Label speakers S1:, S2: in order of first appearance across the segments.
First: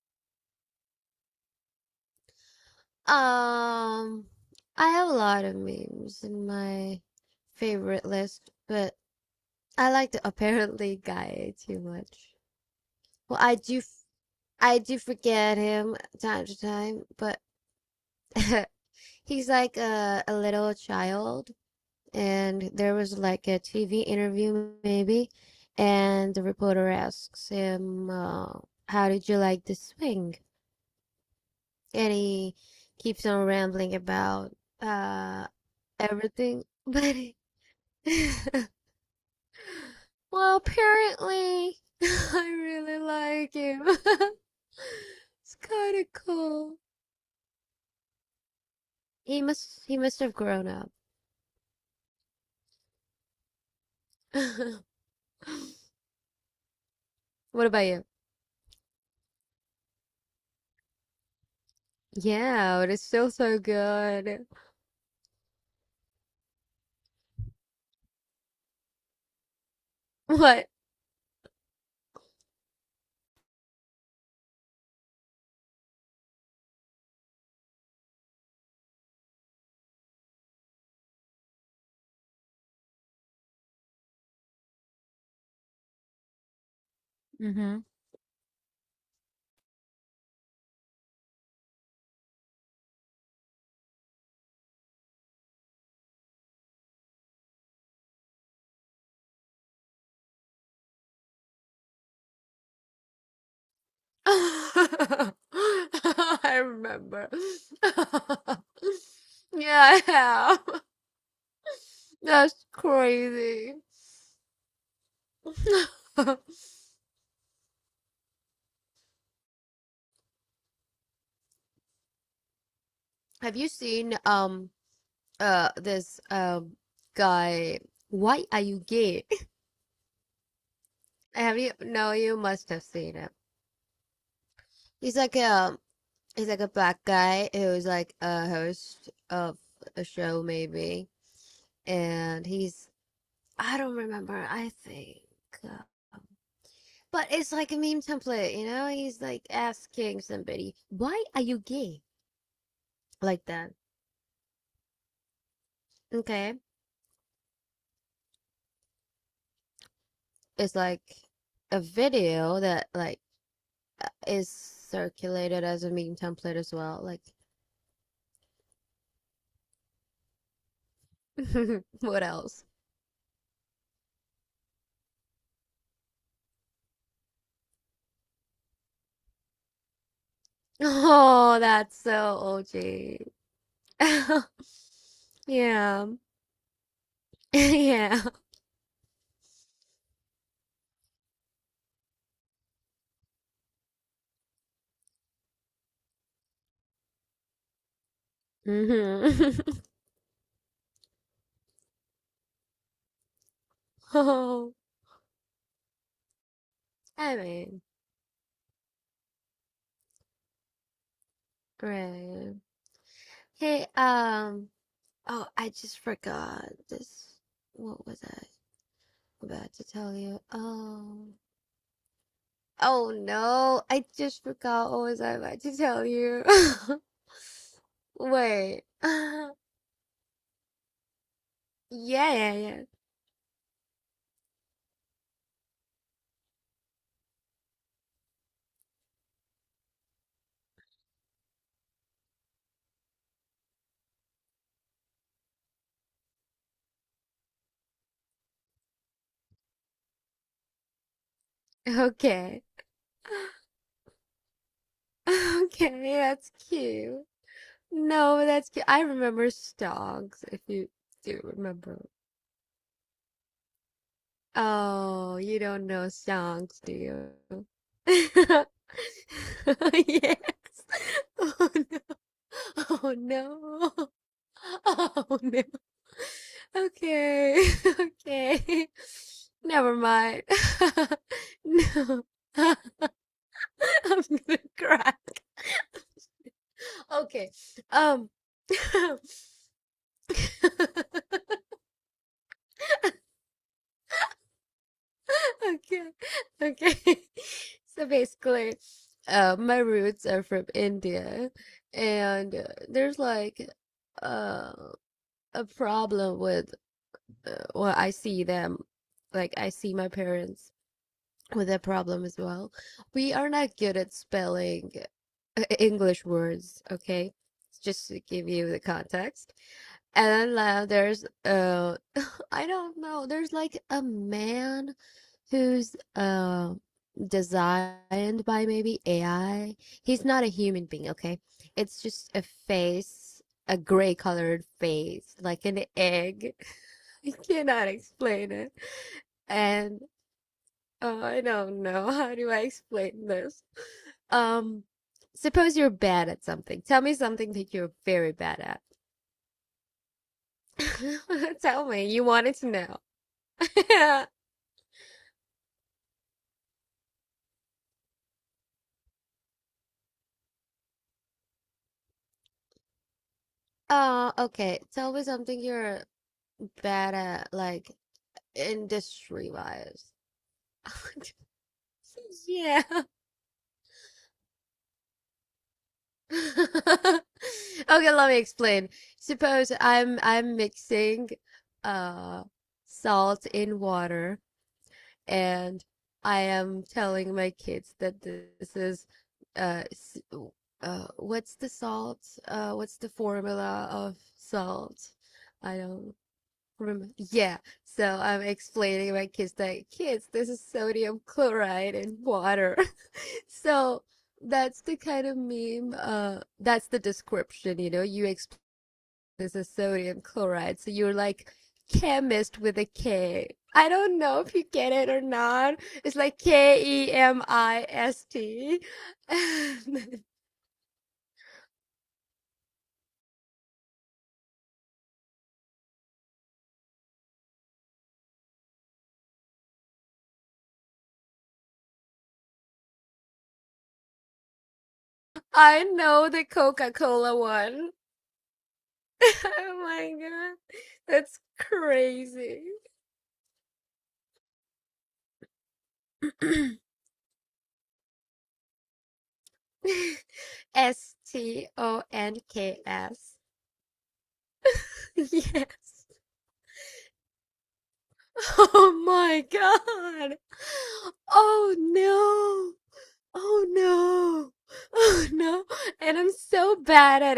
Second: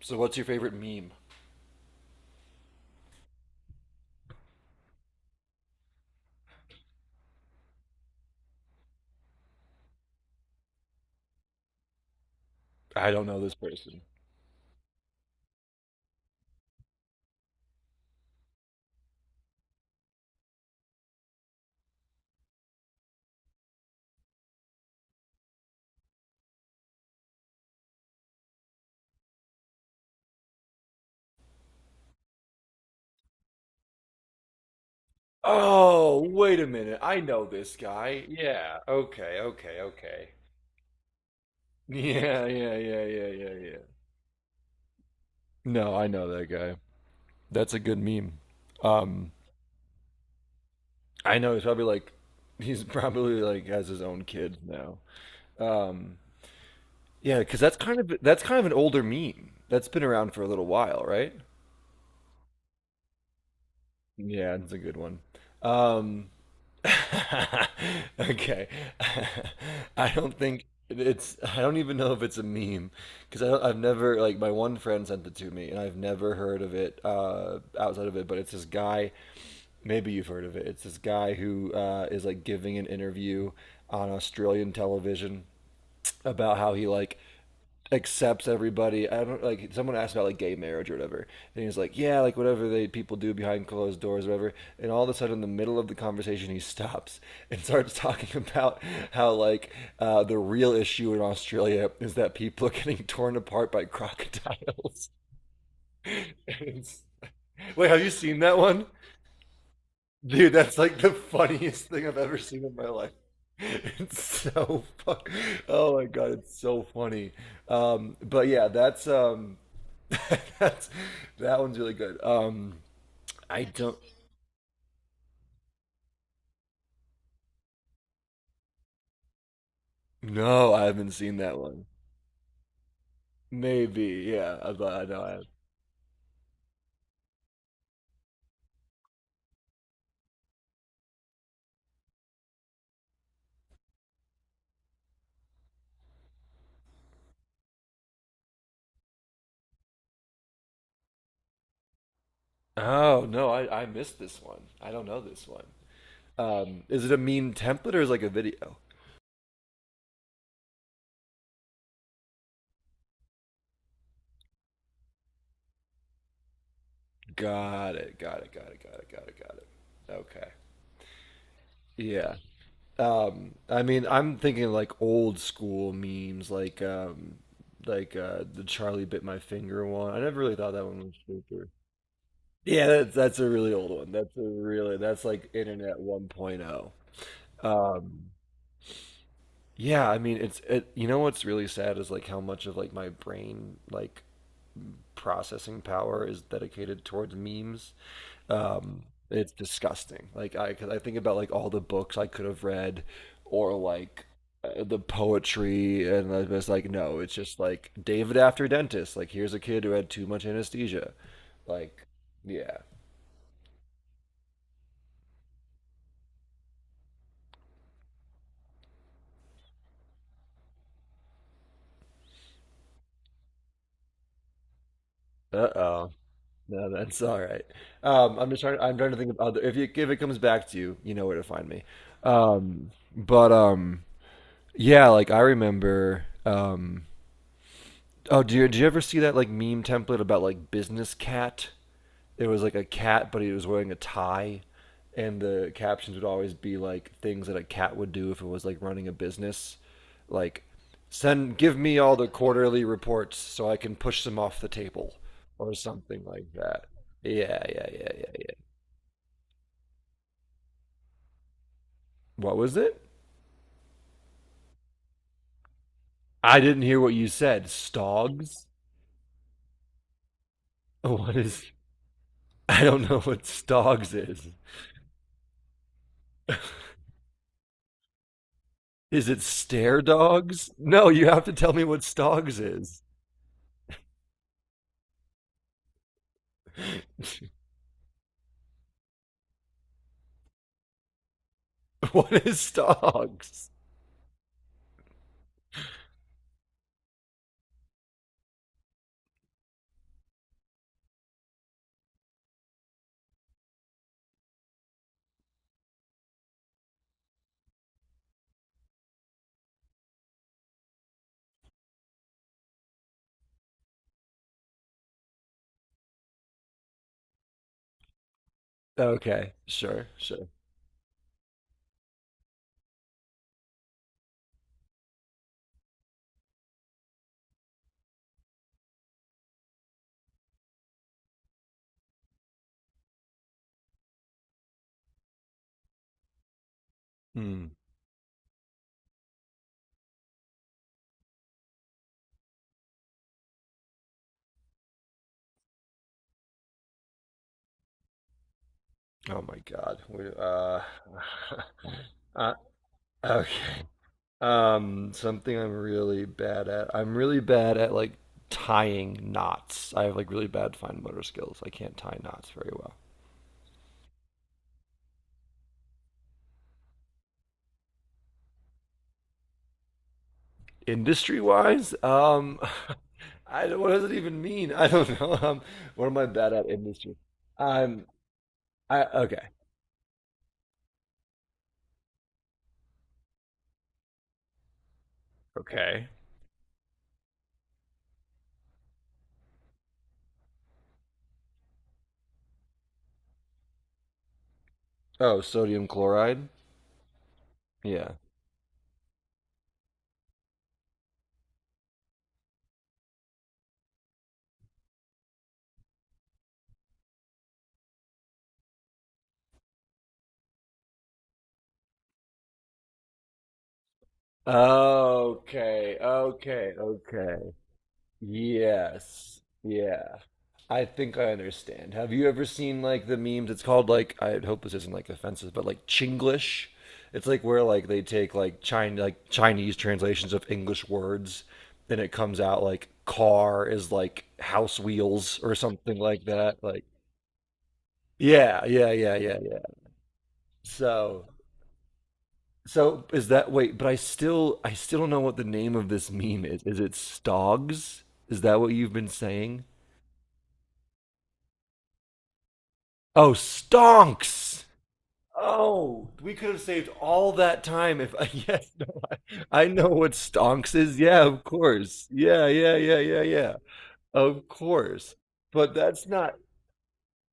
S1: So, what's your favorite meme?
S2: Um, I have a lot of memes in my favorite list, but I like the apparently guy too much.
S1: I don't know
S2: Well,
S1: this
S2: I do,
S1: person.
S2: I do forget him time to time, but he's like a little child, and there was like a TV interview maybe, and the reporter asks him, "How did you like the swing?" And he keeps on rambling about, uh.
S1: Oh, wait
S2: everything,
S1: a minute. I
S2: buddy.
S1: know this guy. Yeah. Okay, okay, okay.
S2: Well, apparently,
S1: Yeah,
S2: I
S1: yeah,
S2: really
S1: yeah, yeah, yeah,
S2: like
S1: yeah.
S2: him. It's
S1: No,
S2: kind
S1: I
S2: of
S1: know that guy.
S2: cool.
S1: That's a good meme. Um,
S2: He must have grown up.
S1: I know he's probably like, he's probably like has his own kids now. Um, yeah, because
S2: What
S1: that's
S2: about
S1: kind
S2: you?
S1: of that's kind of an older meme. That's been around for a little while, right?
S2: Yeah, but it's still so good.
S1: Yeah, it's a good one. Um, Okay.
S2: What?
S1: I don't even know if it's a meme because I've never like my one friend sent it to me and I've never heard of it outside of it, but it's this guy, maybe you've heard of it, it's this guy who is like giving an interview on Australian television about how he like
S2: Mm-hmm.
S1: accepts everybody. I don't like Someone asked about like gay marriage or whatever, and he was like, yeah, like whatever they people do behind closed doors, or whatever. And all of a sudden, in the middle of the conversation, he stops and starts talking about how like the real issue in Australia is that people are getting torn apart by crocodiles.
S2: I
S1: And it's-
S2: remember.
S1: Wait, have you seen that one?
S2: Yeah, I
S1: Dude, that's
S2: have.
S1: like the funniest thing I've ever seen
S2: That's
S1: in my life.
S2: crazy.
S1: It's so fu- Oh my God,
S2: Have
S1: it's so funny. But yeah, that's That's, that one's really good. I
S2: you
S1: don't.
S2: seen this guy why are you gay?
S1: No, I haven't seen
S2: Have
S1: that
S2: you?
S1: one.
S2: No, you must have seen him.
S1: Maybe, yeah. I
S2: He's
S1: know. I
S2: like
S1: have.
S2: a, he's like a black guy who's like a host of a show maybe, and he's, I don't remember, I think, um, but it's like a meme template, you know, he's like asking somebody, why are you gay,
S1: Oh
S2: like
S1: no,
S2: that.
S1: I missed this one. I don't know this one.
S2: Okay.
S1: Is it a meme template or is it like a video?
S2: It's like a video that like is circulated as a meme template as well, like.
S1: Got it. Got it. Got it. Got it. Got it. Got it. Okay.
S2: What
S1: Yeah.
S2: else?
S1: I mean, I'm thinking like old school memes, like the Charlie bit my finger one. I never really thought that one was
S2: Oh,
S1: super.
S2: that's so
S1: Yeah, that's
S2: OG.
S1: that's a really old one. That's a really that's like internet
S2: Yeah.
S1: 1.0.
S2: Yeah.
S1: Um, yeah, I mean you know what's really sad is like how much of like my brain like processing power is dedicated towards memes. Um, it's
S2: Hmm.
S1: disgusting. Like I cause I think about like all the books I could have read or like
S2: Oh,
S1: the poetry, and I was like no, it's
S2: I
S1: just
S2: mean,
S1: like David after dentist. Like here's a kid who had too much anesthesia. Like
S2: great.
S1: yeah.
S2: Hey, oh, I just forgot this. What was I about to tell you? Oh, oh no, I just forgot, what was I about to tell
S1: Uh-oh.
S2: you?
S1: No, that's all right. I'm just trying.
S2: Wait.
S1: I'm trying to think of other. If it comes back to you, you know where to find me.
S2: Yeah, yeah,
S1: But yeah, like I remember. Oh, do you ever see that like meme template about like business cat? It was like a cat, but he was wearing a tie, and the captions would always be like things that a cat would do if it was like running a business, like send give me
S2: yeah.
S1: all the
S2: Okay.
S1: quarterly reports so I can push them off the table, or
S2: Okay,
S1: something like
S2: that's
S1: that.
S2: cute.
S1: Yeah, yeah, yeah, yeah,
S2: No,
S1: yeah.
S2: that's cute. I remember songs, if you do remember.
S1: What was it?
S2: Oh, you don't know
S1: I
S2: songs,
S1: didn't
S2: do
S1: hear what you
S2: you?
S1: said. Stogs?
S2: Yes.
S1: What is?
S2: Oh no.
S1: I don't
S2: Oh
S1: know what
S2: no.
S1: stogs is.
S2: Oh no. Okay. Okay.
S1: Is it
S2: Never
S1: stare
S2: mind.
S1: dogs? No, you have to tell me what
S2: No.
S1: stogs
S2: I'm
S1: is.
S2: gonna cry. Okay. Um
S1: What is stogs?
S2: Okay. Okay. So basically, my roots are from India, and there's like uh, a problem with, well, I see them, like I see my parents with that problem as well. We are not good at spelling English words, okay? Just to give you the
S1: Okay,
S2: context.
S1: sure, sure.
S2: And then there's, I don't know, there's like a man who's designed by maybe AI. He's not a human being, okay? It's just a face, a gray colored face, like an egg. I
S1: Mm.
S2: cannot explain it. And I don't know. How do I explain this? Um, suppose you're bad at something. Tell me something that you're very bad at.
S1: Oh my God.
S2: Tell me. You
S1: Uh,
S2: wanted to
S1: okay.
S2: know.
S1: Something I'm really bad at. I'm really bad at like tying knots. I have like really bad fine motor skills. I can't tie knots very well.
S2: Okay. Tell me something you're bad at, like industry wise.
S1: Industry wise,
S2: Yeah.
S1: I don't- what does it even mean? I don't know. What am I bad at industry? I'm
S2: Okay, let me explain.
S1: I okay.
S2: Suppose I'm mixing uh salt in water, and
S1: Okay.
S2: I am telling my kids that this is uh what's the salt? Uh, what's the formula of salt?
S1: Oh,
S2: I
S1: sodium
S2: don't
S1: chloride?
S2: remember. Yeah. So
S1: Yeah.
S2: I'm explaining to my kids that, kids, this is sodium chloride in water. So that's the kind of meme, that's the description, you know, you explain this as sodium chloride. So you're like chemist with a K. I don't know if you get it or not.
S1: Okay,
S2: It's like
S1: okay,
S2: K E
S1: okay.
S2: M I S T.
S1: Yes. Yeah. I think I understand. Have you ever seen like the memes? It's called like, I hope this isn't like offensive, but like Chinglish. It's like where like they take like China like Chinese translations of English words, and it comes out like car is like house wheels or
S2: I
S1: something
S2: know
S1: like
S2: the
S1: that. Like
S2: Coca-Cola one.
S1: yeah, yeah, yeah, yeah, yeah.
S2: Oh my God.
S1: So
S2: That's crazy.
S1: so is that, wait, but I still don't know what the name of this meme is. Is it Stogs? Is that what you've been saying?
S2: S T O N K
S1: Oh,
S2: S.
S1: stonks.
S2: Yes.
S1: Oh, we could have saved all that time if yes, no,
S2: Oh my
S1: I know what
S2: God.
S1: stonks is. Yeah, of
S2: Oh
S1: course. Yeah,
S2: no.
S1: yeah, yeah, yeah, yeah.
S2: Oh no.
S1: Of course.
S2: Oh no.
S1: But that's
S2: And I'm
S1: not
S2: so bad at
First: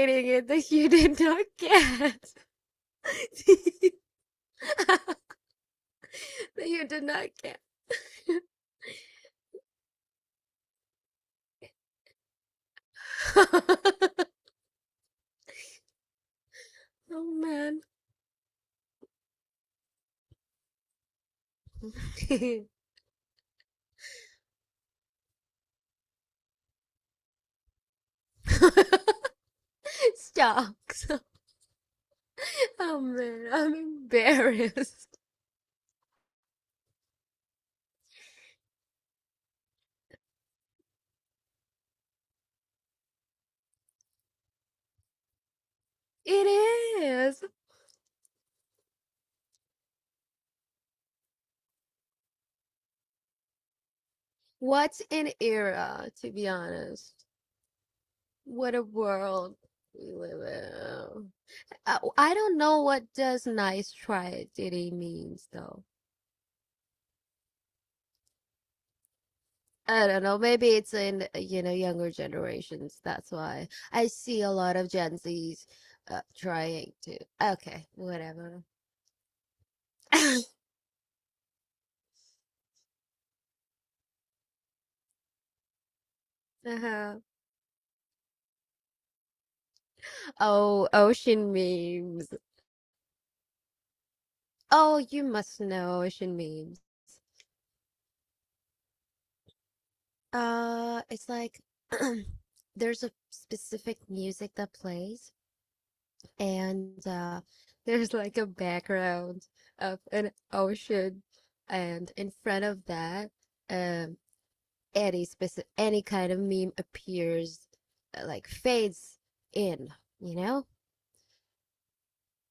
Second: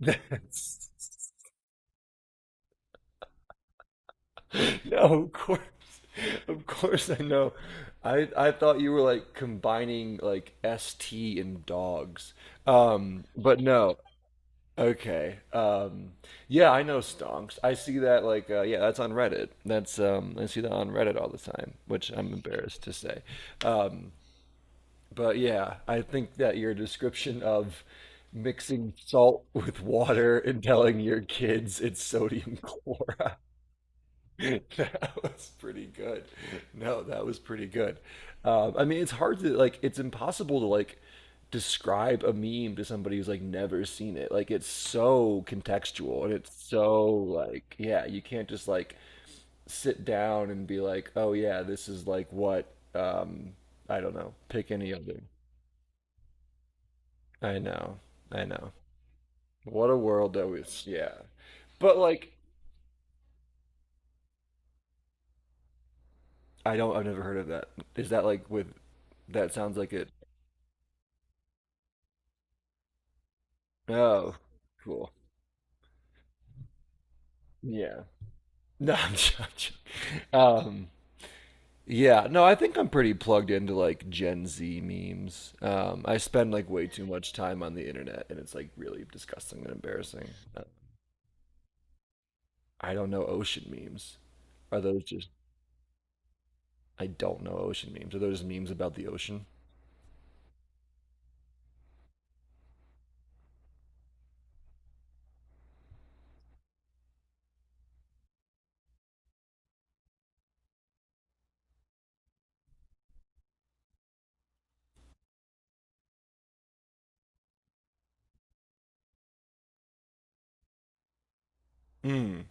S2: it that you did
S1: that's
S2: not get.
S1: no,
S2: That
S1: of course. Of
S2: you did
S1: course I
S2: not
S1: know.
S2: get.
S1: I thought you were like combining like S T and dogs. But no. Okay. Yeah, I know
S2: Oh
S1: stonks. I
S2: man.
S1: see that like yeah, that's on Reddit. That's I see that on Reddit all the time, which I'm embarrassed to say. Um, but yeah, I think that your description of mixing salt with water and
S2: Stop.
S1: telling your kids it's sodium
S2: Oh
S1: chloride
S2: man, I'm
S1: that
S2: embarrassed.
S1: was pretty good. No, that was pretty good. I mean, it's hard to like. It's impossible to like describe a meme to somebody who's like never seen it. Like, it's so contextual and it's
S2: It
S1: so
S2: is.
S1: like, yeah, you can't just like sit down and be like, oh yeah, this is like what I don't know. Pick any
S2: What's
S1: other.
S2: an era, to be honest?
S1: I know, I know.
S2: What a world
S1: What a
S2: we
S1: world
S2: live
S1: that was. Yeah,
S2: in.
S1: but like,
S2: I don't know what does nice try really means though.
S1: I don't. I've never heard of that. Is that like with? That sounds like
S2: I
S1: it.
S2: don't know. Maybe it's in, you know younger generations. That's why I
S1: Oh,
S2: see a lot of
S1: cool.
S2: Gen Zs trying to. Okay,
S1: Yeah.
S2: whatever.
S1: No, Um, yeah, no, I think I'm pretty plugged into like Gen Z memes. I spend like way too
S2: Uh-huh.
S1: much time on the internet, and it's like really disgusting and embarrassing. Uh,
S2: Oh, ocean memes.
S1: I don't know ocean memes. Are
S2: Oh,
S1: those
S2: you
S1: just?
S2: must know ocean memes.
S1: I don't know ocean memes. Are those just memes about the ocean?
S2: It's like there's a specific music that plays, and there's like a background of an ocean, and in front of that, um, any kind of meme appears, like fades in, you know?
S1: Mm.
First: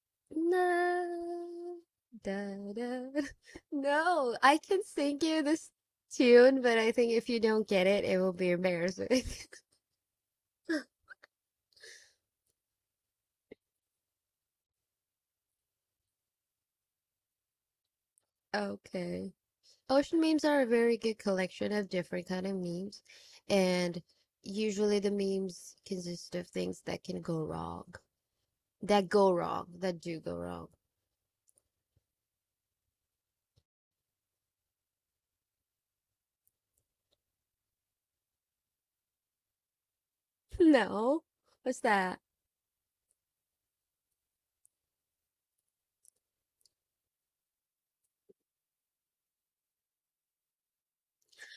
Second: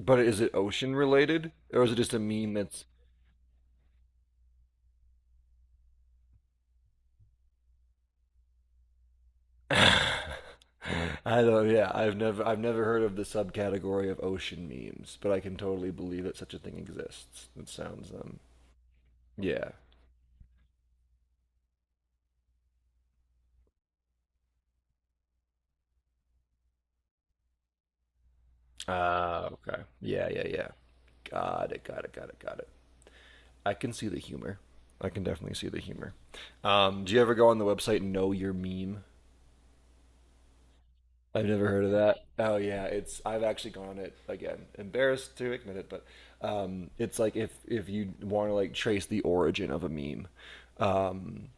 S1: But is it ocean related,
S2: No,
S1: or is it just a meme
S2: da,
S1: that's
S2: da. No, I can sing you this tune, but I think if you don't get it, it will be embarrassing.
S1: I don't. Yeah, I've never heard of the subcategory of ocean memes, but I can totally believe that such a thing exists. It sounds
S2: Okay.
S1: yeah.
S2: Ocean memes are a very good collection of different kind of memes, and usually the memes consist of things that can go
S1: Ah,
S2: wrong,
S1: okay.
S2: that do
S1: Yeah,
S2: go
S1: yeah, yeah.
S2: wrong.
S1: Got it. Got it. Got it. Got it. I can see the humor. I can definitely see the humor. Do you ever go on the website Know Your Meme?
S2: No,
S1: I've never
S2: what's
S1: heard of
S2: that?
S1: that. Oh yeah, it's, I've actually gone on it again. Embarrassed to admit it, but it's like, if you want to like trace the origin of a meme, um,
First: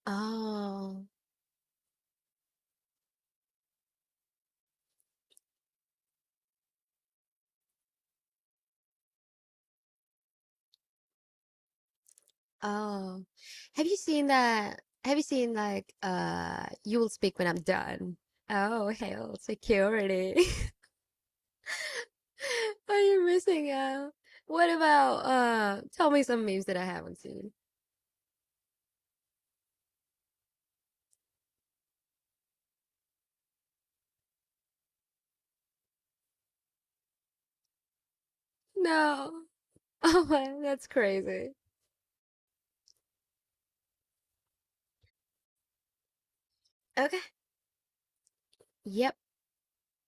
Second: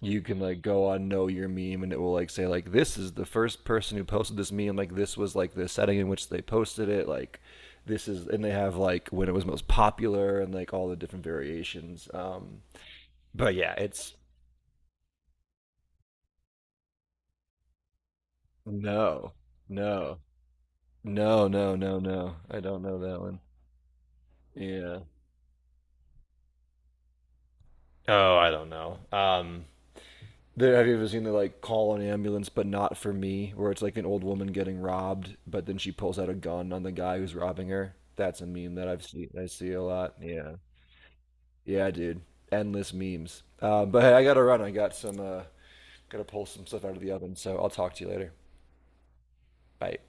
S1: you can like go
S2: Oh,
S1: on Know Your Meme, and it will like say like this is the first person who posted this meme, like this was like the setting in which they posted it, like this is, and they have like when it was most popular, and like all the different variations, um,
S2: oh,
S1: but yeah,
S2: have you
S1: it's
S2: seen that? Have you seen like you will speak when I'm done? Oh,
S1: no,
S2: hell,
S1: no,
S2: security.
S1: no, no, no, no, I don't know
S2: Are
S1: that
S2: you
S1: one.
S2: missing out? What
S1: Yeah.
S2: about tell me some memes that I haven't seen?
S1: Oh, I don't know. There, have you ever seen the like call an ambulance but not for me, where it's like an old woman getting robbed, but then she pulls out a gun on the guy who's robbing her? That's a meme that I've seen.
S2: No.
S1: I see a lot.
S2: Oh
S1: Yeah,
S2: my, that's crazy.
S1: yeah, dude. Endless memes. But hey, I gotta run. I got some. Gotta pull some stuff out of the
S2: Okay.
S1: oven. So I'll talk to you later.
S2: Yep.
S1: Bye.